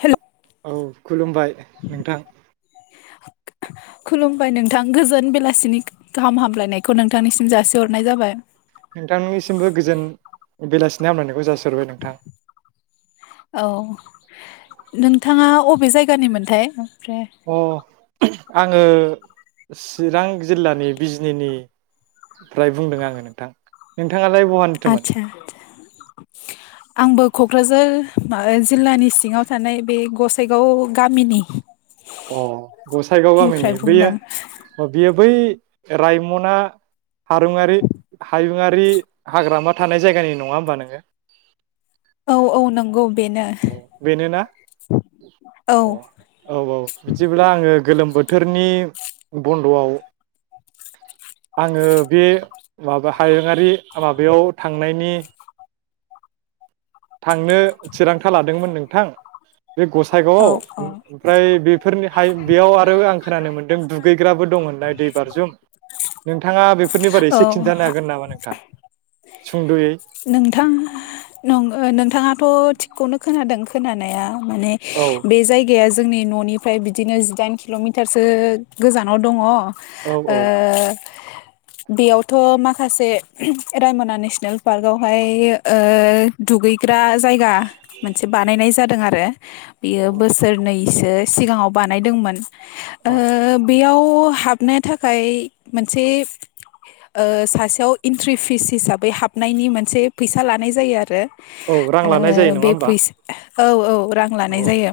हेल' औ खुलुमबाय नोंथां खुलुमबाय नोंथां गोजोन बेलासिनि गाहाम हामलायनायखौ नोंथांनिसिम जासिहरनाय जाबाय नोंथांमोननिसिमबो गोजोन बेलासि गोजोन हामलायनायखौ जासि औ नोंथाङा अबे जायगानिमोनथाय [inaudible] अ आङो चिरां जिल्लानि बिजनिनिफ्राय बुंदों आङो नोंथां नोंथाङालाय बहानिथोमोन आतसा आंबो क'क्राझार जिल्लानि सिङाव थानाय बे गसाइगाव गामिनि अ गसाइगाव गामिनि निफ्राय बुंदों बेयो बेयो बै रायमना हारुङारि हायुङारि हाग्रामा थानाय जायगानि नङा होमबा नोङो औ औ नंगौ बेनो औ बेनो ना औ औ औ बिदिब्ला आङो गोलोम बोथोरनि बन्द'आव आङो बे माबा हायुङारि माबायाव थांनायनि थांनो थिरांथा लादोंमोन नोंथां बे औ गसाइगावआव औ ओमफ्राय बेफोरनि हाय बेयाव आरो आं खोनानो मोन्दों दुगैग्राबो दंहोननाय दै बारजुम नोंथाङा बे [unintelligible] औ एसे खिन्थानो हागोन नामा नों नोंथां सुंद'यै नोंथां [unintelligible] नोंथाङाथ' थिगखौनो खोनादों खोनानाया माने औ बे जायग जायगाया जोंनि न'निफ्राय बिदिनो जिदाइन किल'मिटारसो गोजानाव दङ ओ औ औ बेयावथ' माखासे रायमना नेसनेल पार्क आवहाय ओ दुगै [unintelligible] जायगा मोनसे बानायनाय जादों आरो [unintelligible] बियो औ बोसोरनैसो सिगाङाव बानायदोंमोन ओ औ बेयाव हाबनो थाखाय मोनसे सासेयाव इन्ट्रि फिस हिसाबै हाब हाबनायनि मोनसे फैसा लानाय जायो आरो औ रां लानाय जायो ओ नङा बे होमबा फैसा औ औ रां औ लानाय औ जायो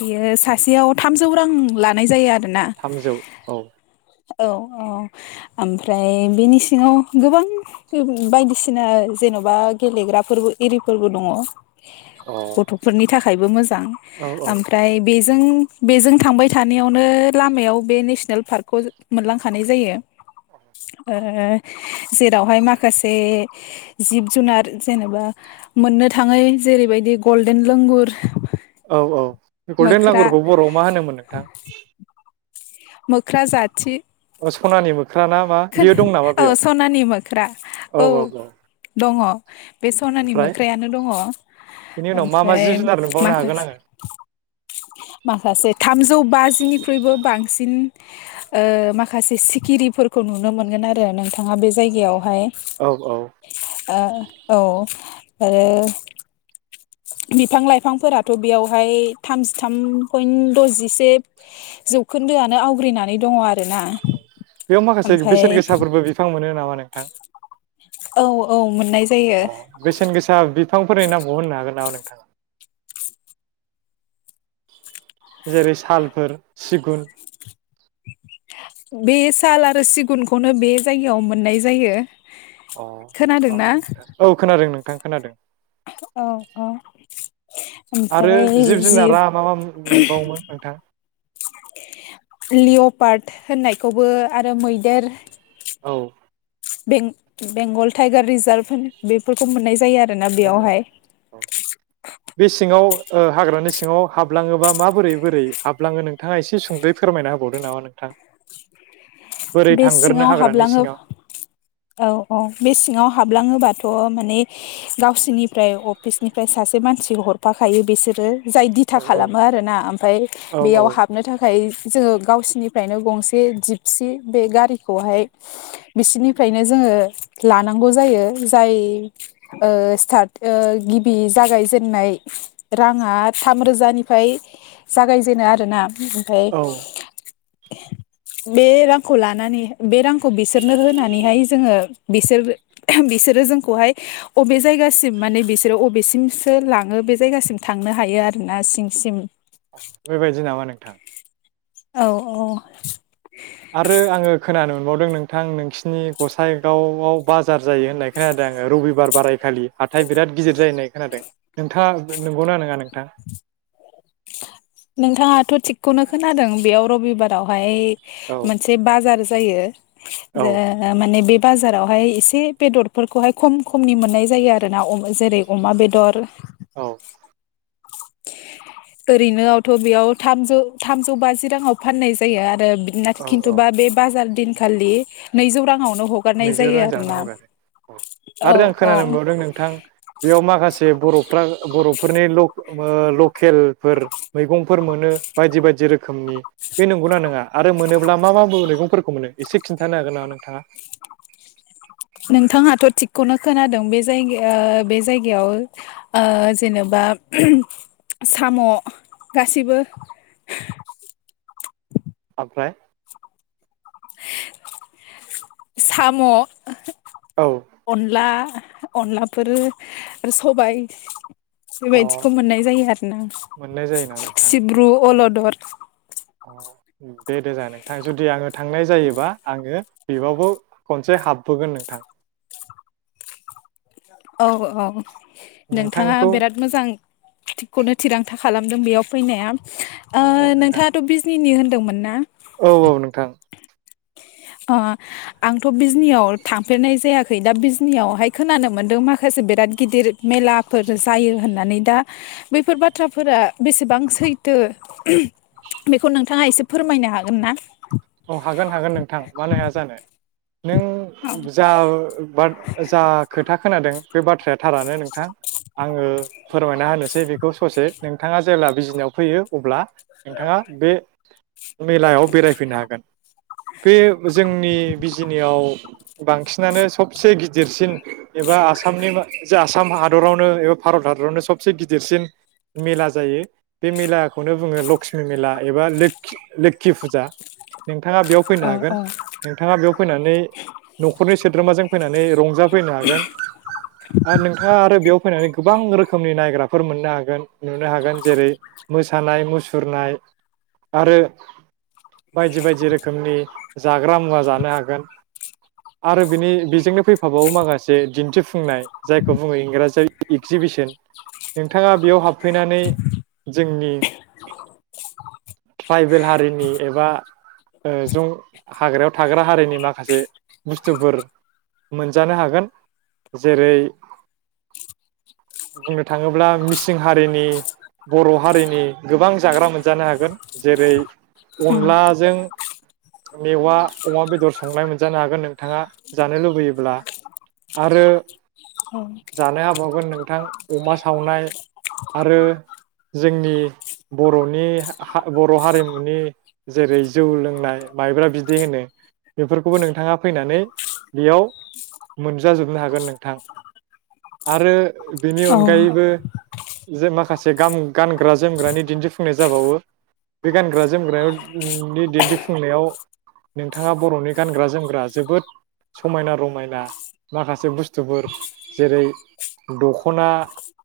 बियो सासेयाव थामजौ रां लानाय जायो आ थामजौ औ औ औ ओमफ्राय बेनि सिङाव गोबां बायदिसिना जेन'बा गेलेग्राफोरबो इरिफोरबो दङ अ गथ'फोरनि थाखायबो मोजां औ ओमफ्राय बेजों बेजों थांबाय थानायावनो लामायाव बे नेसनेल पार्कखौ ओ मोनलांखानाय जायो ओ जेरावहाय माखा माखासे जिब जुनार जेनेबा मोननो थाङै जेरैबायदि गल्डेन लोंगुर औ औ गल्डेन मोख्रा लांगुरखौ बर'आव मा होनोमोन नोंथां मोख्रा जाथि सनानिबो [unintelligible] औ सनानि मोख्रा औ दङ बे सनानि ओमफ्राय मोख्रानो दङ बेनि उनाव मा मा ओमफ्राय जिब जुनार नुबावनो हागोन माखासे आङो माखासे थामजौ बाजिनिख्रुइबो बांसिन ओ माखासे सिखिरिफोर खौ नुनो मोनगोन आरो नोंथाङा बे जायगायाव ओमफाय औ औ अ औ आरो बिफां लाइफांफोराथ' बेयावहाय थामजिथाम पइन्ट दजिसे जौखोन्दोआनो आवग्रिनानै दङ आ [inaudible] बेयाव माखासे बेसेन गोसाफोरबो बिफां मोनो नामा नोंथां औ औ मोननाय जायो बेसेन गोसा बिफांफोरनि नामबौ होननो हागोन नामा नोंथाङा जेरै सालफोर सिगुन बे साल आरो सिगुनखौनो बे जायगायाव मोननाय जायो अ औ खोनादोंना औ खोनादों नों आं खोनादों अ अ आरो ओमफ्राय जिब जुनारा मा मा मोनबावोमोन नोंथां लिअपार्ट होननायखौबो आरो मैदेर औ बें बेंगल टाइगार रिजार्भ होन बेफोरखौ मोननाय जायो जायो आरोना मोननाय जायो बेयावहाय औ बे सिङाव ओ हाग्रानि सिङाव हाबलाङोबा माबोरै बोरै हाबलाङो नोंथाङा एसे सुंदयै फोरमायना होबावदो नामा नोंथां बोरै बे थांगोरनो सिङाव हाग्रानि हाबलाङो सिङाव औ औ बे सिङाव हाबलाङोबाथ' थ माने गावसोरनिफ्राय अफिसनिफ्राय सासे मानसि हरफाखायो बिसोरो जाय दिथा औ औ खालामो आरो ना ओमफ्राय औ औ बेयाव हाबनो थाखाय जोङो गावसिनिफ्रायनो गंसे जिपसि बे गारिखौहाय बिसिनिफ्रायनो जोङो लानांगौ जायो जाय ओ स्टार्ट ओ गिबि जागायजेनन्नाय राङा थामरोजानिफ्राय जागायजेनो आरोना ओमफाय औ बे रां खौ लानानै बे रांखौ बिसोरनो होनानैहाय जोङो बिसोर बिसोरो जोंखौहाय अबे जायगासिम माने बिसोरो बबेसिमसो लाङो बे जायगासिम थांनो हायो आरोना सिं सिं बेबायदि नामा नोंथां औ औ आरो आङो खोनानो मोनबावदों नोंथां नोंसिनि गसाइगावआव बा जार जायो होननाय खोनादों आङो रबिबार बाराय खालि हाथाय बिराद गिदिर जायो होननाय खोनादों नोंथाङा नंगौना नङा नोंथां नोंथाङाथ थिगखौनो खोनादों बेयाव रबिबारावहाय औ मोनसे बाजार जायो औ जे माने बे बाजारावहाय एसे बेदरफोरखौहाय खम खमनि मोननाय जायो आरो ना जेरै अमा बेदर औ ओरैनोआवथ बेयाव थामजौ थामजौ बाजि राङाव फाननाय जायो आरो बिदिनाथ औ औ खिन्थुबा बे बाजार दिन खालि नैजौ राङावनो हगारनाय नैजौ जायो रां जानो आरोना हगारो औ औ आरो आं औ सेे बर' फ्रा बर'फोरनि लके ओ लकेलफोर मैगंफोर मोनो बायदि बायदि रोखोमनि बे नंगौना नङा आरो मोनोब्ला मा मा मैगंफोर मोनो एसे खिन्थानो हागोन नामा नोंथाङा नोंथाङाथ थिगखौनो खोनादों बे जायग बे जायगायाव ओ जेनेबा साम गासैबो ओमफ्राय साम औ अनला अनलाफोर आरो सबाय अ बेबायदिखौ मोननाय जायो आरो ना मोननाय जायो नामा नोंथां सिब्रु अलद दोर [unintelligible] अ दे दे जाह नोंथां जुदि आङो थांनाय जायोबा आङो बेवबो खनसे हाबबोगोन नोंथां औ औ नोंथाङा नोंथांखौ बिराद मोजां थिगखौनो थिरांथा खालाम दों बेयाव फैनाया ओ औ औ नोंथां नोंथाङाथ' बिजनि होन दोंमोन ना औ औ नोंथां अ आंथ' बिजनियाव थांफेरनाय जायाखै दा बिजनियावहाय खोनानो मोन्दों माखासे बिराद गिदिर मेलाफोर जायो होननानै दा बैफोर बाथ्राफोरा बेसेबां सैथो बेखौ नोंथाङा एसे फोरमायनो हागोन ना औ हागोन हागोन नोंथां मानो हाया जानो नों जा जा खोथा खोनादों बे बाथ्राया थारानो नोंथां आङो फोरमायना होनोसै बेखौ ससे नोंथाङा जेब्ला बिजिनायाव फैयो अब्ला नोंथाङा बे मेलायाव बेरायफैनो हा बे जोंनि बिजिनियाव बांसिनानो सबसे गिदिरसिन एबा आसामनि जा आसाम हादरावनो एबा भारत हादरावनो सबसे गिदिरसिन मेला जायो बे मेलाखौनो बुङो लक्ष्मि मेला एबा लो लोखि फुजा नों नोंथाङा बेयाव फैनो औ हागोन औ नोंथाङा बेयाव फैनानै न'खरनि सोद्रोमाजों फैनानै रंजाफैनो हागोन आरो नोंथाङा आरो बेयाव फैनानै गोबां रोखोमनि नायग्राफोर मोननो हागोन नुनो हागोन जेरै मोसानाय मुसुरनाय आरो बायदि बायदि रोखोमनि जाग्रा मुवा जानो हागोन आरो बिनि बेजोंनो फैफाबावो माखासे दिन्थिफुंनाय जायखौ बुङो इंराजियाव एक्जिबिसन नोंथाङा बेयाव हाब फैनानै जोंनि ट्राइबेल हारिनि एबा जों हाग्रायाव थाग्रा हारिनि माखासे बुस्थुफोर मोनजानो हागोन जेरै बुंनो थाङोब्ला मिसिं हारिनि बर' हारिनि गोबां जाग्रा मोनजानो हागोन जेरै अनला जों मेवा अमा बेदर संनाय मोनजानो हागोन नोंथाङा जानो लुबैयोब्ला आरो जानो हाबावगोन नोंथां अमा सावनाय आरो जोंनि बर'नि हा बर' हारिमुनि जेरै जौ लोंनाय माइब्रा बिदै होनो बेफोरखौबो नोंथाङा फैनानै बेयाव मोनजाजोबनो हागोन नोंथां आरो बिनि औ अनगायैबो जे माखासे गाम गानग्रा जोमग्रानि दिन्थिफुंनाय जाबावो बे गानग्रा जोमग्रायाव नि दिन्थिफुंनायाव नोंथाङा बर'नि गानग्रा जोमग्रा जोबोद समायना रमायना माखासे बुस्थुफोर जेरै दख'ना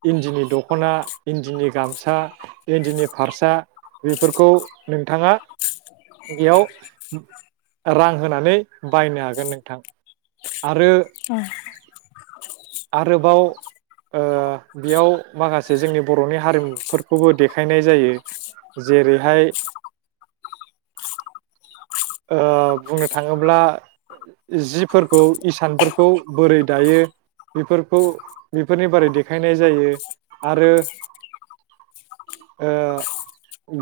इन्दिनि दख'ना इन्दिनि गामसा इन्दिनि फारसा बेफोरखौ नोंथाङा बेयाव रां होनानै बायनो हागोन नोंथां आरो आरोबाव ओ बेयाव माखासे जोंनि बर'नि हारिमुफोरखौबो देखायनाय जायो जेरैहाय अ बुंनो थाङोब्ला जिफोरखौ इसानफोरखौ बोरै दायो बेफोरखौ बेफोरनि बारै देखायनाय जायो आरो ओ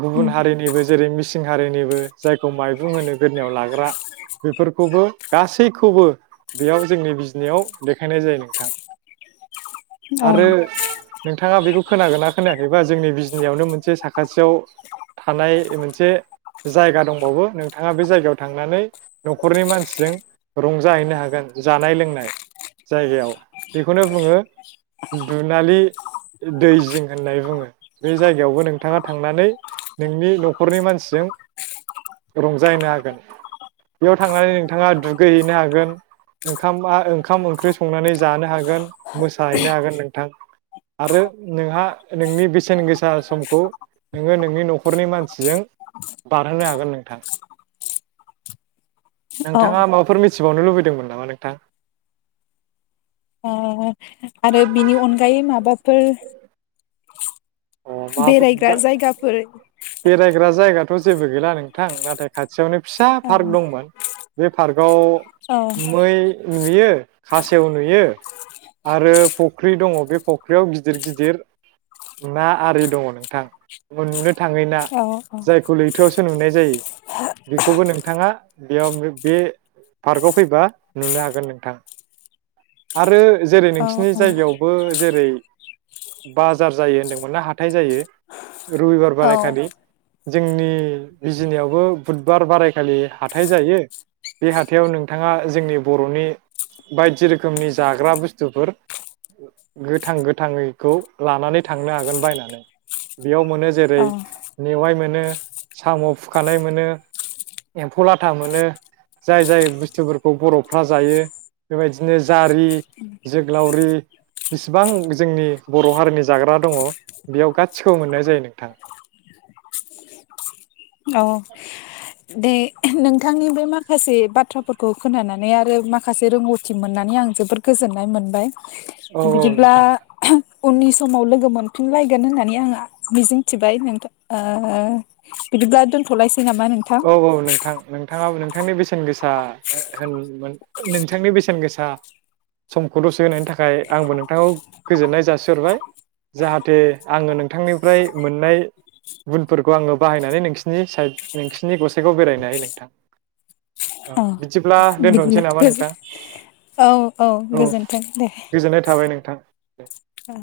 गुबुन उम हारिनिबो जेरै मि सिंहारिनिबो जायखौ माइरुं होनो गोदनियाव लाग्रा बेफोरखौबो गासैखौबो बेयाव जोंनि बिजनियाव देखायनाय जायो नोंथां औ आरो नोंथाङा बेखौ खोनागोन ना खोनायाखैबा जोंनि बिजनियावनो मोनसे साखाथियाव थानाय मोनसे जायगा दंबावो नोंथाङा बे जायगायाव थांनानै न'खरनि मानसिजों रंजाहैनो हागोन जानाय लोंनाय जायगायाव बेखौनो बुङो दुनालि दै जिं होननानै बुङो बे जायगायावबो नोंथाङा थांनानै नोंनि न'खरनि मानसि जों रंजाहैनो हागोन बेयाव थांनानै नोंथाङा दुगैहैनो हागोन ओंखाम मा ओंखाम ओंख्रि संनानै जानो हागोन मोसाहैनो हागोन नोंथां आरो नोंहा नोंनि बेसेन गोसा समखौ नोङो नोंनि न'खरनि मानसिजों बारहोनो हागोन नोंथां ओ नोंथाङा माबाफोर मि थिबावनो लुबैदोंमोन नामा नोंथां? आरो बिनि अनगायै माबा फोर अ मा बेरायग्रा जायगाफोर बेरायग्रा जायगाथ' जेबो गैला नोंथां नाथाय खाथियावनो फिसा ओं पार्क दंमोन बे पार्कआव औ मै नुयो खासेव नुयो आरो फख्रि दङ बे फख्रियाव गिदिर गिदिर ना आरि दङ नोंथां मोननो थाङै ना औ जायखौ लैथोआवसो नुनाय जायो बेखौबो नोंथाङा बेयाव बे पार्कआव फैबा नुनो हागोन नोंथां आरो जेरै औ नोंसोरनि जायगायावबो जेरै बाजार जायो होनदोंमोना हाथाय जायो रुबिबार औ बाराय खालि जोंनि बिजिनियावबो बुधबार बारायखालि हाथाइ जायो बे हाथायाव नोंथाङा जोंनि बर'नि बायदि रोखोमनि जाग्रा बुस्थुफोर गोथां गोथाङैखौ लानानै थांनो हागोन बायनानै बेयाव मोनो जेरै मेवाइ मोन साम' फुखानाय मोनो एमफौ लाथा मोनो जाय जाय बुस्थुफोरखौ बर'फोरा जायो बेबायदिनो जारि जोग्लावरि बिसेबां जोंनि बर' हारिनि जाग्रा दङ बेयाव गासिखौबो मोननाय जायो नोंथां औ दे नोंथांनि बे माखासे बाथ्राफोरखौ खोनानानै आरो माखासे रोंगौथि मोननानै आं जोबोर गोजोननाय मोनबाय औ औ बिदिब्ला नोंथां उननि समाव लोगो मोन मोनफिनलायगोन होननानै आं मिजिंथिबाय नोंथा ओ बिदिब्ला दोनथ'लायस औ औ नोंथां नोंथाङाबो नों थांनि बेसेन गोसा होन मोन नोंथांनि बेसेन गोसा समखौ द'से होनायनि थाखाय आंबो नोंथांखौ गोजोननाय जासिहरबाय जाहाथे आङो नोंथांनिफ्राय मोननाय गुनफोरखौ आङो बाहायनानै नोंसिनि साइड नोंसिनि गसाइगाव बेरायनो हायो नोंथां औ बिदिब्ला बिदिब्ला दोनथ'नोसै नामा गोजोन नोंथां औ औ गोजोन्थों गोजोननाय थाबाय नोंथां [inaudible] औ